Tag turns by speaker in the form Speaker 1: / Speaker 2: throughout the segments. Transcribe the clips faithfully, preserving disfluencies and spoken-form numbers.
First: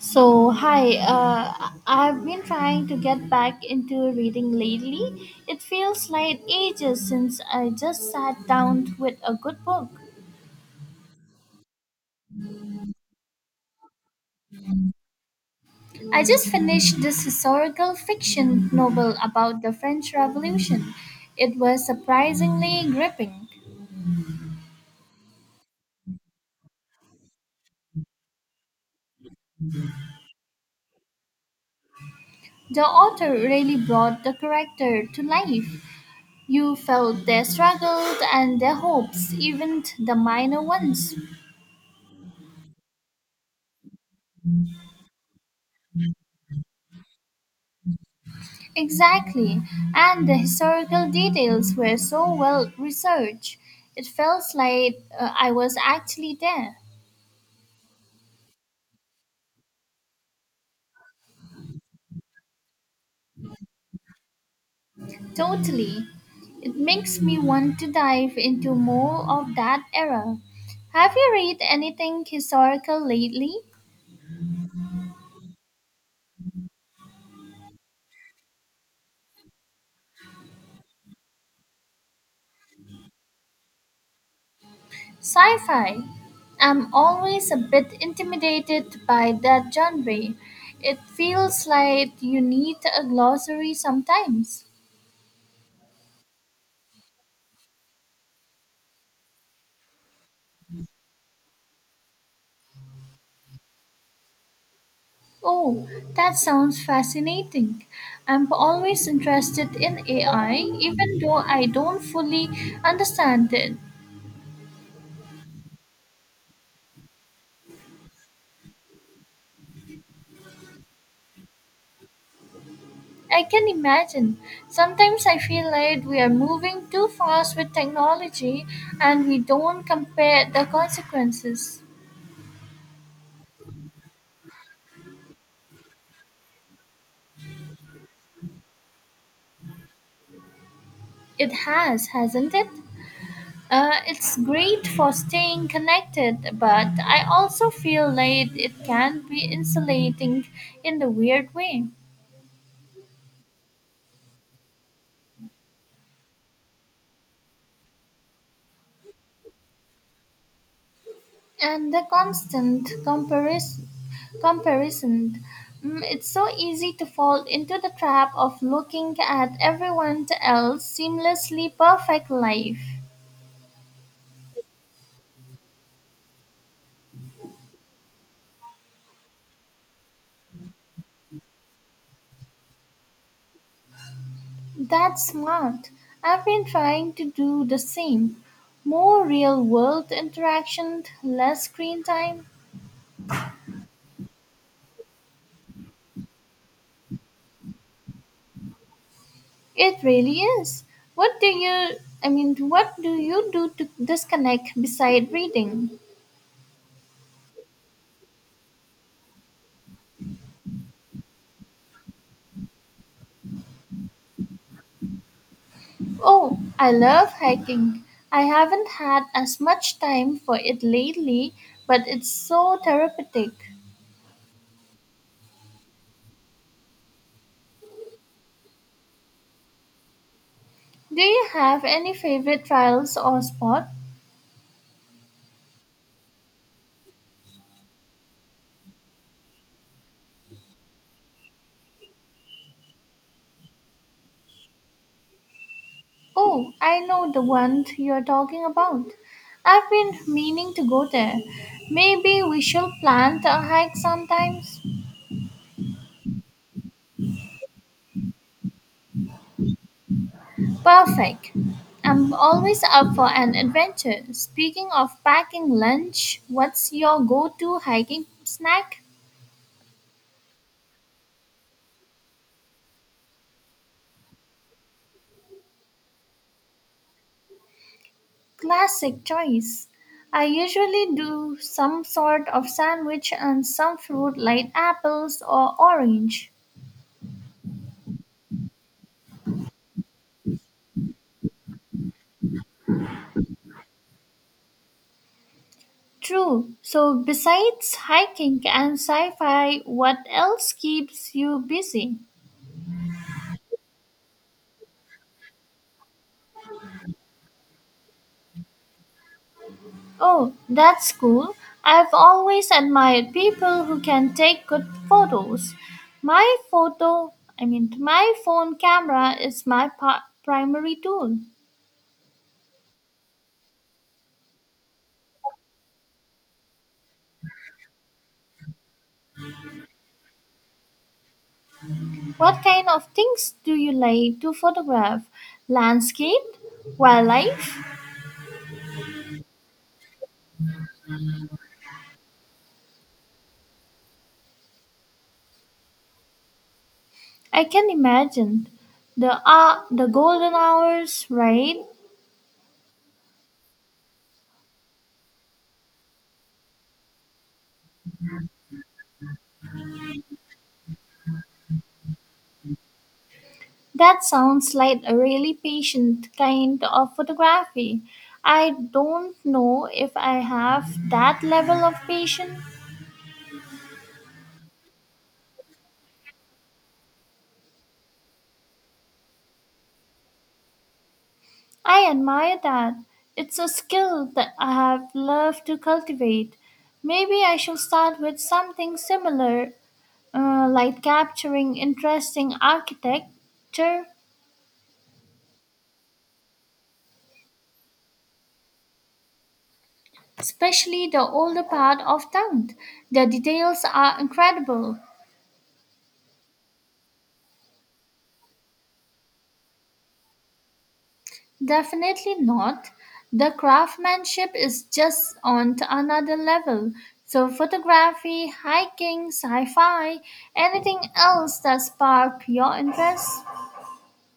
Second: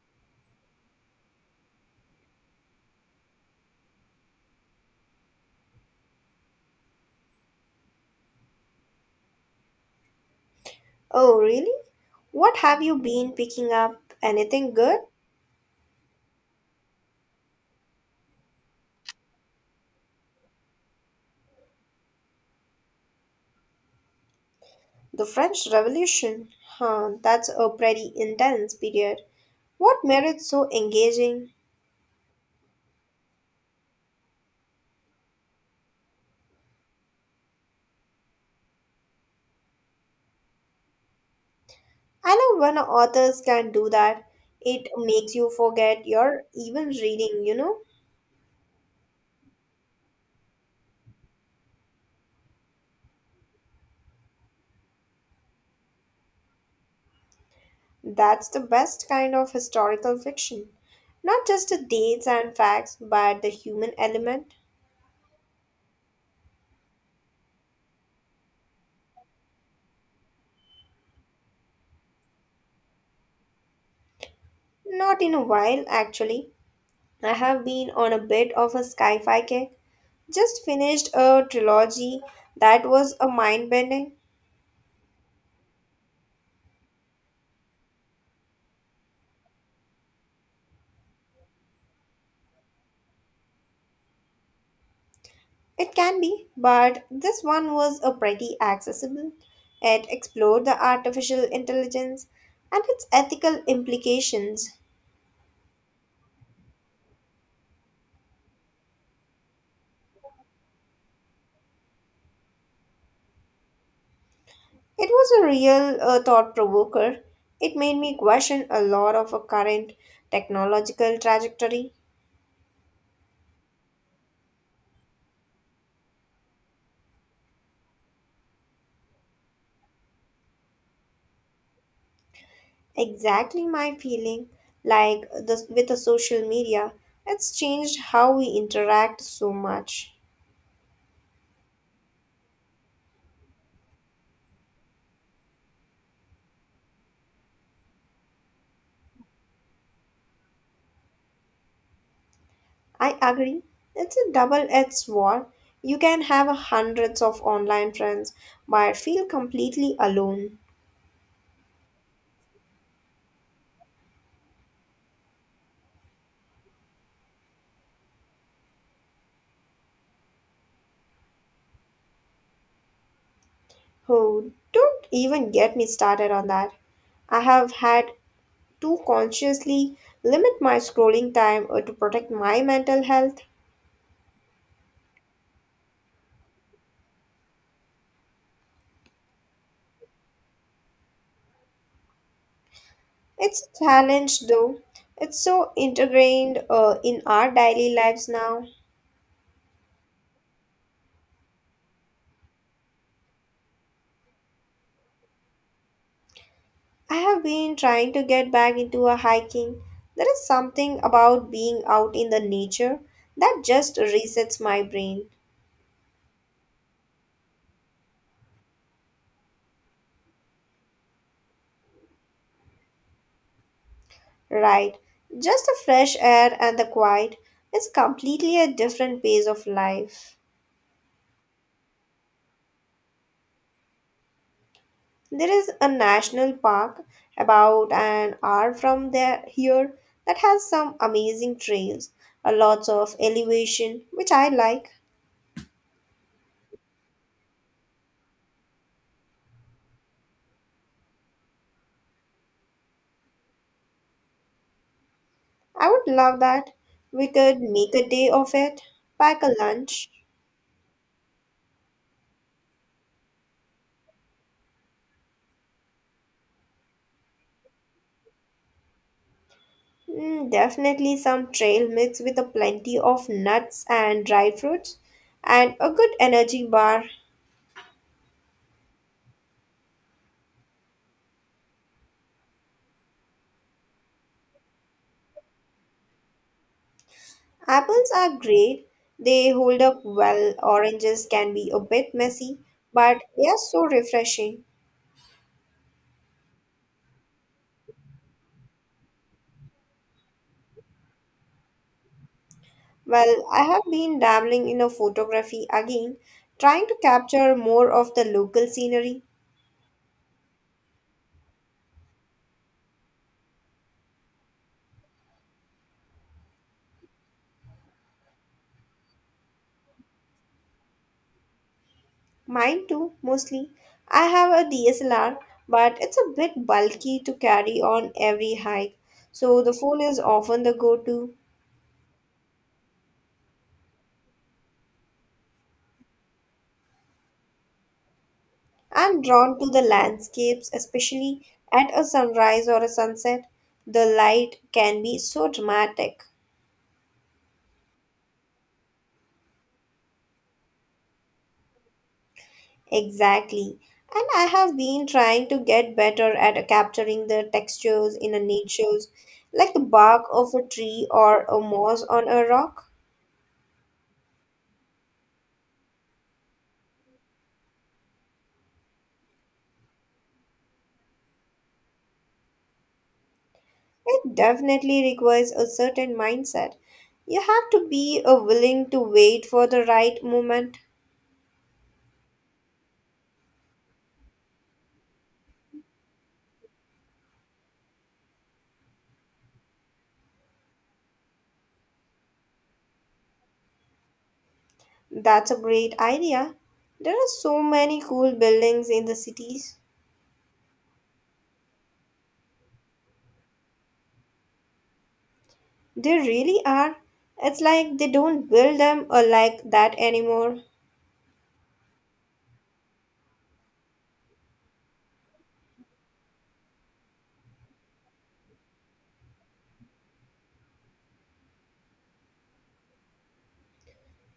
Speaker 1: So, hi, uh, I've been trying to get back into reading lately. It feels like ages since I just sat down with a good book.
Speaker 2: Oh, really? What have you been picking up? Anything good?
Speaker 1: I just finished this historical fiction novel about the French Revolution. It was surprisingly gripping.
Speaker 2: The French Revolution. Huh, that's a pretty intense period. What made it so engaging?
Speaker 1: The author really brought the character to life. You felt their struggles and their hopes, even the minor ones.
Speaker 2: I love when authors can do that. It makes you forget you're even reading, you know?
Speaker 1: Exactly, and the historical details were so well researched. It felt like uh, I was actually there.
Speaker 2: That's the best kind of historical fiction. Not just the dates and facts, but the human element.
Speaker 1: Totally. It makes me want to dive into more of that era. Have you read anything historical lately?
Speaker 2: Not in a while, actually. I have been on a bit of a sci fi kick. Just finished a trilogy that was a mind bending.
Speaker 1: Sci fi. I'm always a bit intimidated by that genre. It feels like you need a glossary sometimes.
Speaker 2: It can be, but this one was a pretty accessible. It explored the artificial intelligence and its ethical implications.
Speaker 1: Oh, that sounds fascinating. I'm always interested in A I, even though I don't fully understand it.
Speaker 2: It was a real uh, thought provoker. It made me question a lot of our current technological trajectory.
Speaker 1: I can imagine. Sometimes I feel like we are moving too fast with technology and we don't compare the consequences.
Speaker 2: Exactly my feeling, like this with the social media, it's changed how we interact so much.
Speaker 1: It has, hasn't it? Uh, it's great for staying connected, but I also feel like it can be insulating in the weird way.
Speaker 2: I agree. It's a double edged sword. You can have hundreds of online friends but feel completely alone.
Speaker 1: And the constant comparison comparison Mm, it's so easy to fall into the trap of looking at everyone else's seamlessly perfect life.
Speaker 2: Oh, don't even get me started on that. I have had to consciously limit my scrolling time uh, to protect my mental health.
Speaker 1: That's smart. I've been trying to do the same, more real world interaction, less screen time.
Speaker 2: It's a challenge though. It's so integrated uh, in our daily lives now.
Speaker 1: It really is. What do you i mean what do you do to disconnect beside reading?
Speaker 2: I have been trying to get back into a hiking. There is something about being out in the nature that just resets my brain,
Speaker 1: Oh, I love hiking. I haven't had as much time for it lately, but it's so therapeutic.
Speaker 2: right? Just the fresh air and the quiet is completely a different pace of life.
Speaker 1: Do you have any favorite trails or spot?
Speaker 2: There is a national park about an hour from there here that has some amazing trails, a lots of elevation, which I like.
Speaker 1: Oh, I know the one you're talking about. I've been meaning to go there. Maybe we should plan a hike sometimes.
Speaker 2: I would love that. We could make a day of it, pack a lunch.
Speaker 1: Perfect. I'm always up for an adventure. Speaking of packing lunch, what's your go-to hiking snack?
Speaker 2: Mm, definitely some trail mix with a plenty of nuts and dry fruits and a good energy bar.
Speaker 1: Classic choice. I usually do some sort of sandwich and some fruit like apples or orange.
Speaker 2: Apples are great. They hold up well. Oranges can be a bit messy, but they are so refreshing.
Speaker 1: True. So, besides hiking and sci fi, what else keeps you busy?
Speaker 2: Well, I have been dabbling in a photography again, trying to capture more of the local scenery.
Speaker 1: Oh, that's cool. I've always admired people who can take good photos. My photo, I mean, My phone camera is my pa- primary tool.
Speaker 2: Mine too, mostly. I have a D S L R, but it's a bit bulky to carry on every hike, so the phone is often the go-to.
Speaker 1: What kind of things do you like to photograph? Landscape, wildlife?
Speaker 2: I'm drawn to the landscapes, especially at a sunrise or a sunset. The light can be so dramatic.
Speaker 1: I can imagine. The uh, the golden hours, right?
Speaker 2: Exactly. And I have been trying to get better at capturing the textures in a nature's, like the bark of a tree or a moss on a rock.
Speaker 1: That sounds like a really patient kind of photography. I don't know if I have that level of patience.
Speaker 2: It definitely requires a certain mindset. You have to be uh, willing to wait for the right moment.
Speaker 1: I admire that. It's a skill that I have loved to cultivate. Maybe I should start with something similar, uh, like capturing interesting architecture,
Speaker 2: That's a great idea. There are so many cool buildings in the cities.
Speaker 1: especially the older part of town. The details are incredible.
Speaker 2: They really are. It's like they don't build them or like that anymore.
Speaker 1: Definitely not. The craftsmanship is just on to another level. So photography, hiking, sci-fi, anything else that spark your interest?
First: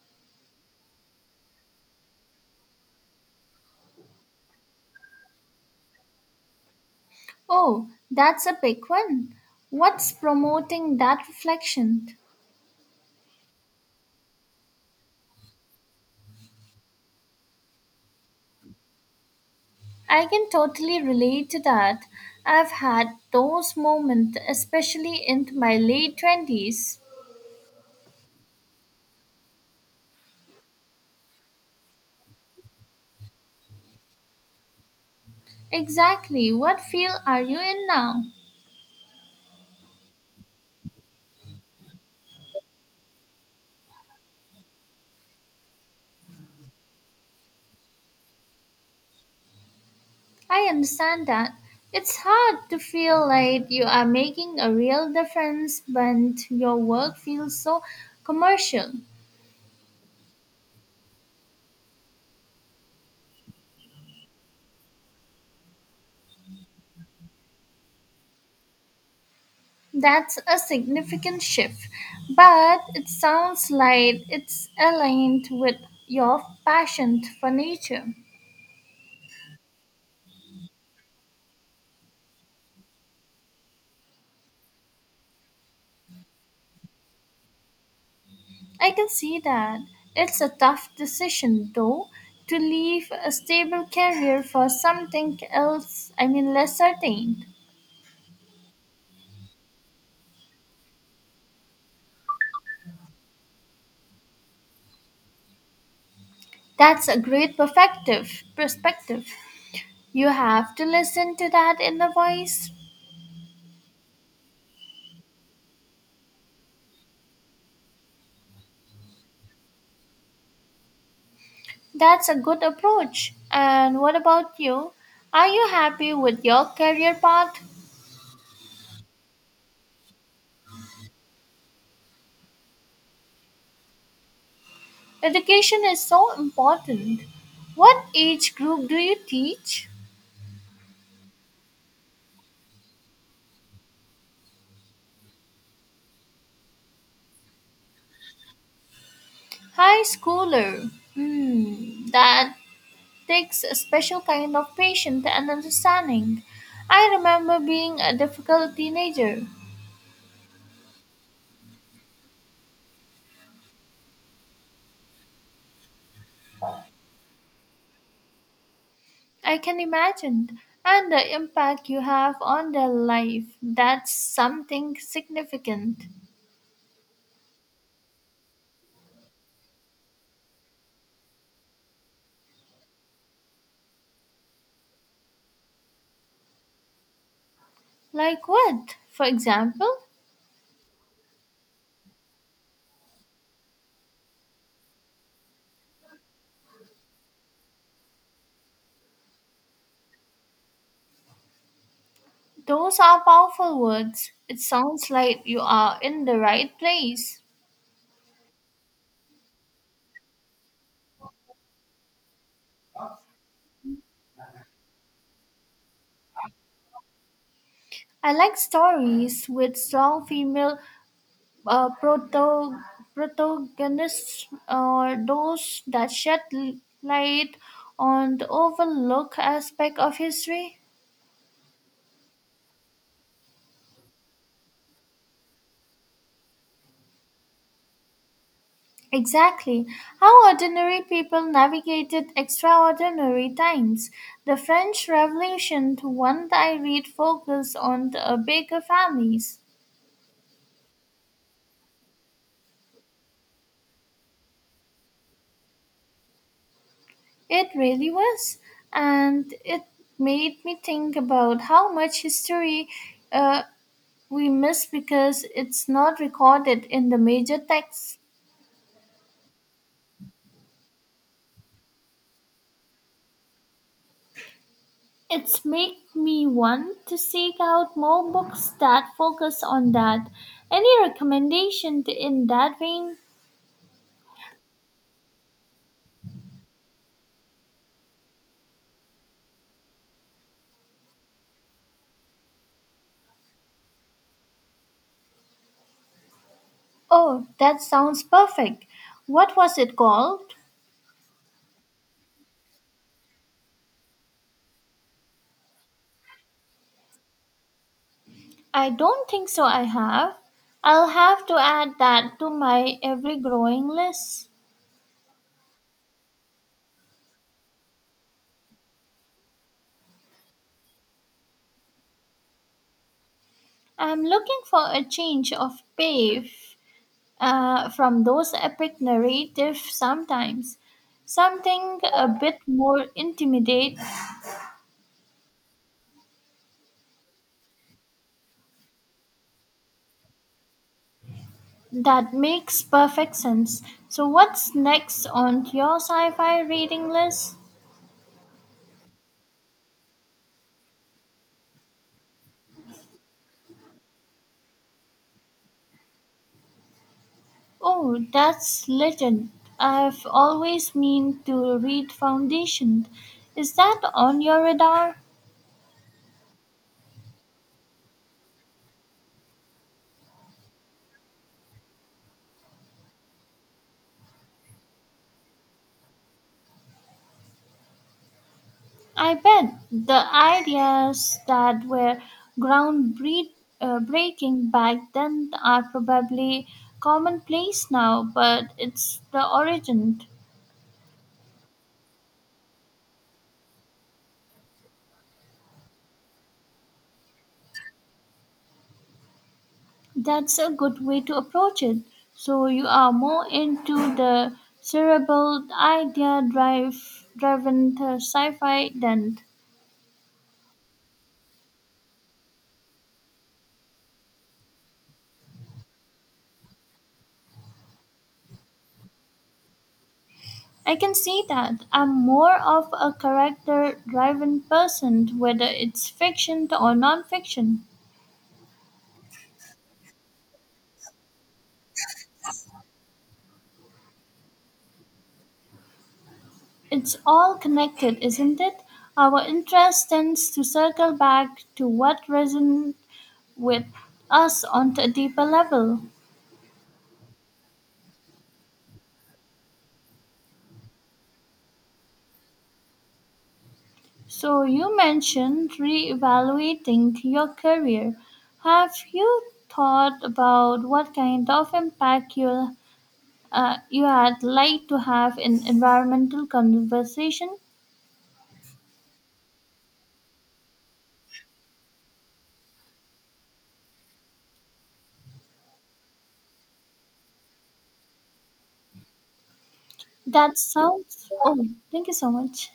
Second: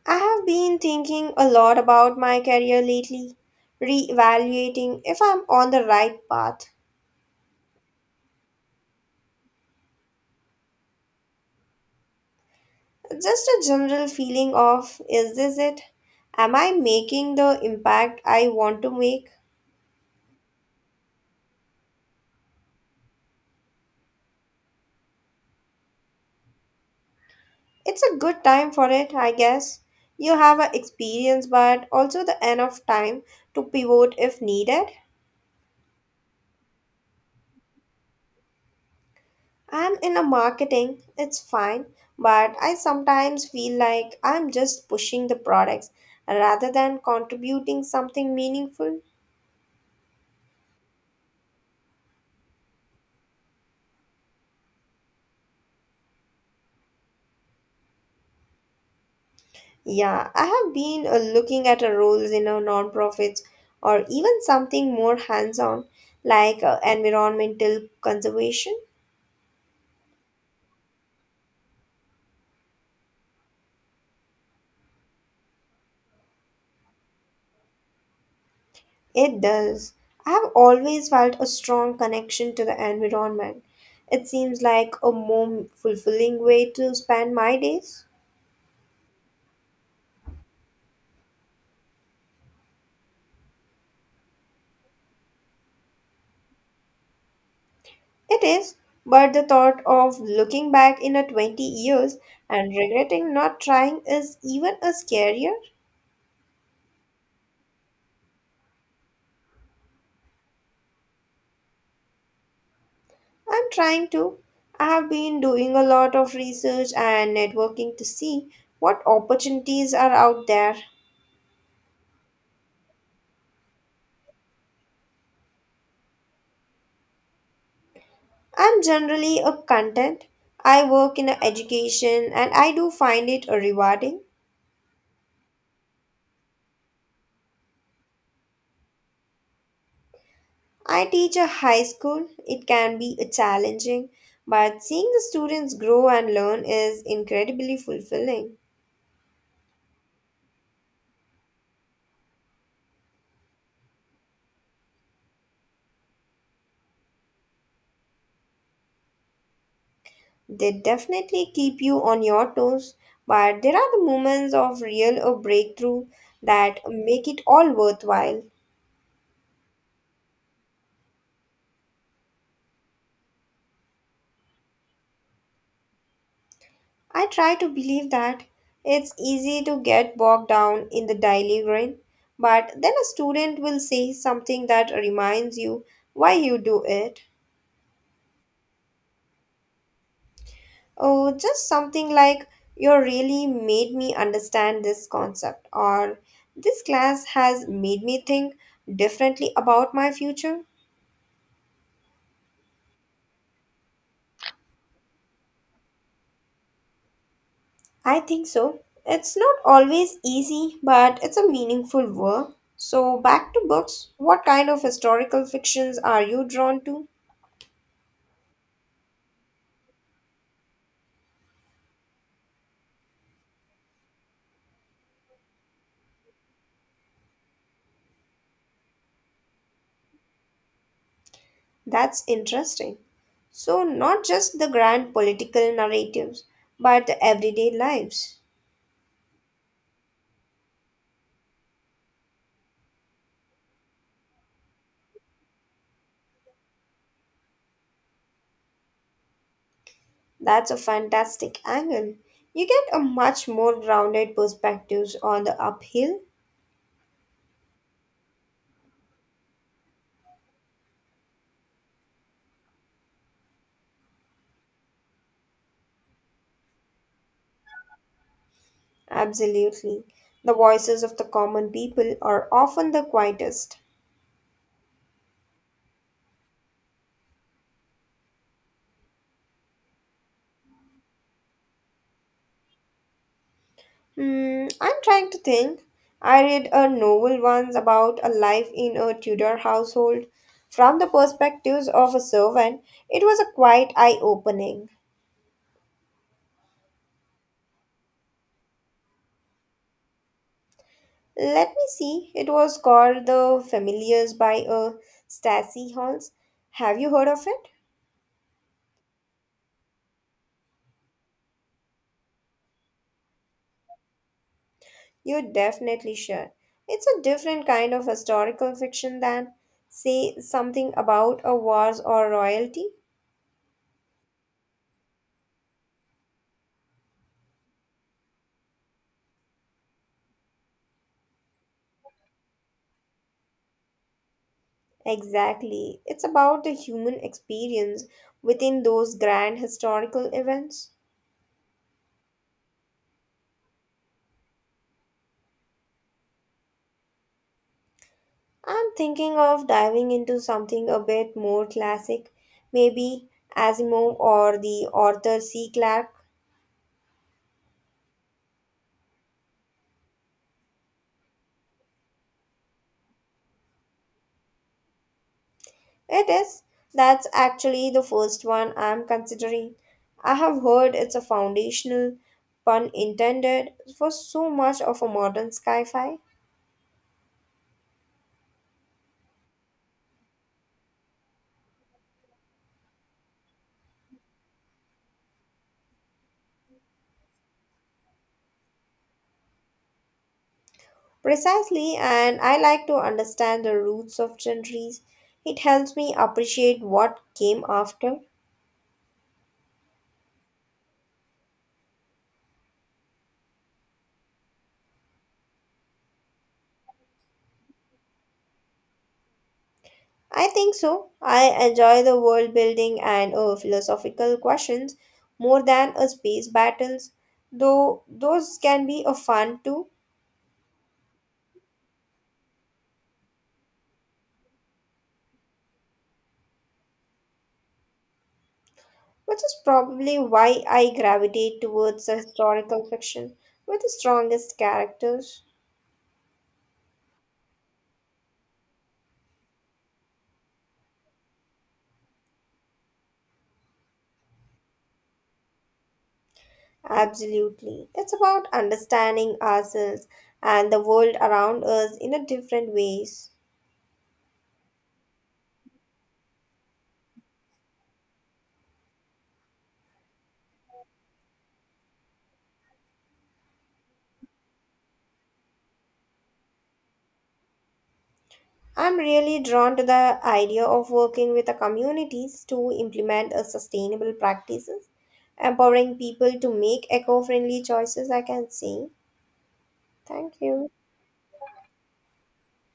Speaker 2: I have been thinking a lot about my career lately, reevaluating if I'm on the right path.
Speaker 1: Oh, that's a big one. What's promoting that reflection?
Speaker 2: Just a general feeling of is this it? Am I making the impact I want to make?
Speaker 1: I can totally relate to that. I've had those moments, especially in my late twenties.
Speaker 2: It's a good time for it, I guess. You have a experience but also the enough time to pivot if needed.
Speaker 1: Exactly what field are you in now?
Speaker 2: I'm in a marketing, it's fine, but I sometimes feel like I'm just pushing the products rather than contributing something meaningful.
Speaker 1: I understand that. It's hard to feel like you are making a real difference when your work feels so commercial.
Speaker 2: Yeah, I have been uh, looking at a roles in a non-profits or even something more hands-on like uh, environmental conservation.
Speaker 1: That's a significant shift, but it sounds like it's aligned with your passion for nature.
Speaker 2: It does. I have always felt a strong connection to the environment. It seems like a more fulfilling way to spend my days.
Speaker 1: I can see that. It's a tough decision, though, to leave a stable career for something else, I mean, less certain.
Speaker 2: It is, but the thought of looking back in a twenty years and regretting not trying is even a scarier.
Speaker 1: That's a great perspective. Perspective. You have to listen to that inner voice.
Speaker 2: I'm trying to. I have been doing a lot of research and networking to see what opportunities are out there.
Speaker 1: That's a good approach. And what about you? Are you happy with your career path?
Speaker 2: I'm generally a content. I work in a education and I do find it a rewarding.
Speaker 1: Education is so important. What age group do you teach?
Speaker 2: I teach a high school. It can be a challenging, but seeing the students grow and learn is incredibly fulfilling.
Speaker 1: High schooler. Hmm, that takes a special kind of patience and understanding. I remember being a difficult teenager.
Speaker 2: They definitely keep you on your toes, but there are the moments of real or breakthrough that make it all worthwhile.
Speaker 1: I can imagine. And the impact you have on their life. That's something significant.
Speaker 2: I try to believe that it's easy to get bogged down in the daily grind, but then a student will say something that reminds you why you do it.
Speaker 1: Like what? For example?
Speaker 2: Oh, just something like, you really made me understand this concept, or this class has made me think differently about my future.
Speaker 1: Those are powerful words. It sounds like you are in the right place.
Speaker 2: I think so. It's not always easy, but it's a meaningful work. So, back to books. What kind of historical fictions are you drawn to?
Speaker 1: I like stories with strong female uh, proto- protagonists or those that shed l- light on the overlooked aspect of history?
Speaker 2: That's interesting. So, not just the grand political narratives, but the everyday lives.
Speaker 1: Exactly. How ordinary people navigated extraordinary times. The French Revolution, the one that I read, focused on the uh, bigger families.
Speaker 2: That's a fantastic angle. You get a much more grounded perspectives on the uphill.
Speaker 1: It really was. And it made me think about how much history, uh, we miss because it's not recorded in the major texts.
Speaker 2: Absolutely. The voices of the common people are often the quietest.
Speaker 1: It's make me want to seek out more books that focus on that. Any recommendation to- in that vein?
Speaker 2: Hmm, I'm trying to think. I read a novel once about a life in a Tudor household from the perspectives of a servant. It was a quite eye opening.
Speaker 1: Oh, that sounds perfect. What was it called?
Speaker 2: Let me see. It was called The Familiars by a Stacy Halls. Have you heard of it?
Speaker 1: I don't think so I have. I'll have to add that to my ever growing list.
Speaker 2: You definitely should. It's a different kind of historical fiction than, say, something about a wars or royalty.
Speaker 1: I'm looking for a change of pace, uh, from those epic narratives sometimes. Something a bit more intimate.
Speaker 2: Exactly. It's about the human experience within those grand historical events.
Speaker 1: That makes perfect sense. So, what's next on your sci fi reading list?
Speaker 2: I'm thinking of diving into something a bit more classic, maybe Asimov or the Arthur C. Clarke.
Speaker 1: Oh, that's legend. I've always meant to read Foundation. Is that on your radar?
Speaker 2: It is. That's actually the first one I'm considering. I have heard it's a foundational, pun intended, for so much of a modern sci fi.
Speaker 1: I bet the ideas that were groundbreaking, uh, breaking back then are probably commonplace now, but it's the origin.
Speaker 2: Precisely, and I like to understand the roots of genres. It helps me appreciate what came after.
Speaker 1: That's a good way to approach it. So you are more into the cerebral idea drive driven uh, sci-fi than
Speaker 2: I think so. I enjoy the world building and uh, philosophical questions more than a space battles, though those can be a fun too,
Speaker 1: I can see that. I'm more of a character driven person, whether it's fiction or non-fiction.
Speaker 2: which is probably why I gravitate towards the historical fiction with the strongest characters.
Speaker 1: It's all connected, isn't it? Our interest tends to circle back to what resonates with us on a deeper level.
Speaker 2: Absolutely. That's about understanding ourselves and the world around us in a different ways.
Speaker 1: So, you mentioned reevaluating your career. Have you thought about what kind of impact you, uh, you had like to have in environmental conservation?
Speaker 2: I'm really drawn to the idea of working with the communities to implement a sustainable practices, empowering people to make eco-friendly choices, I can say. Thank
Speaker 1: That
Speaker 2: you.
Speaker 1: sounds. Oh, thank you so much.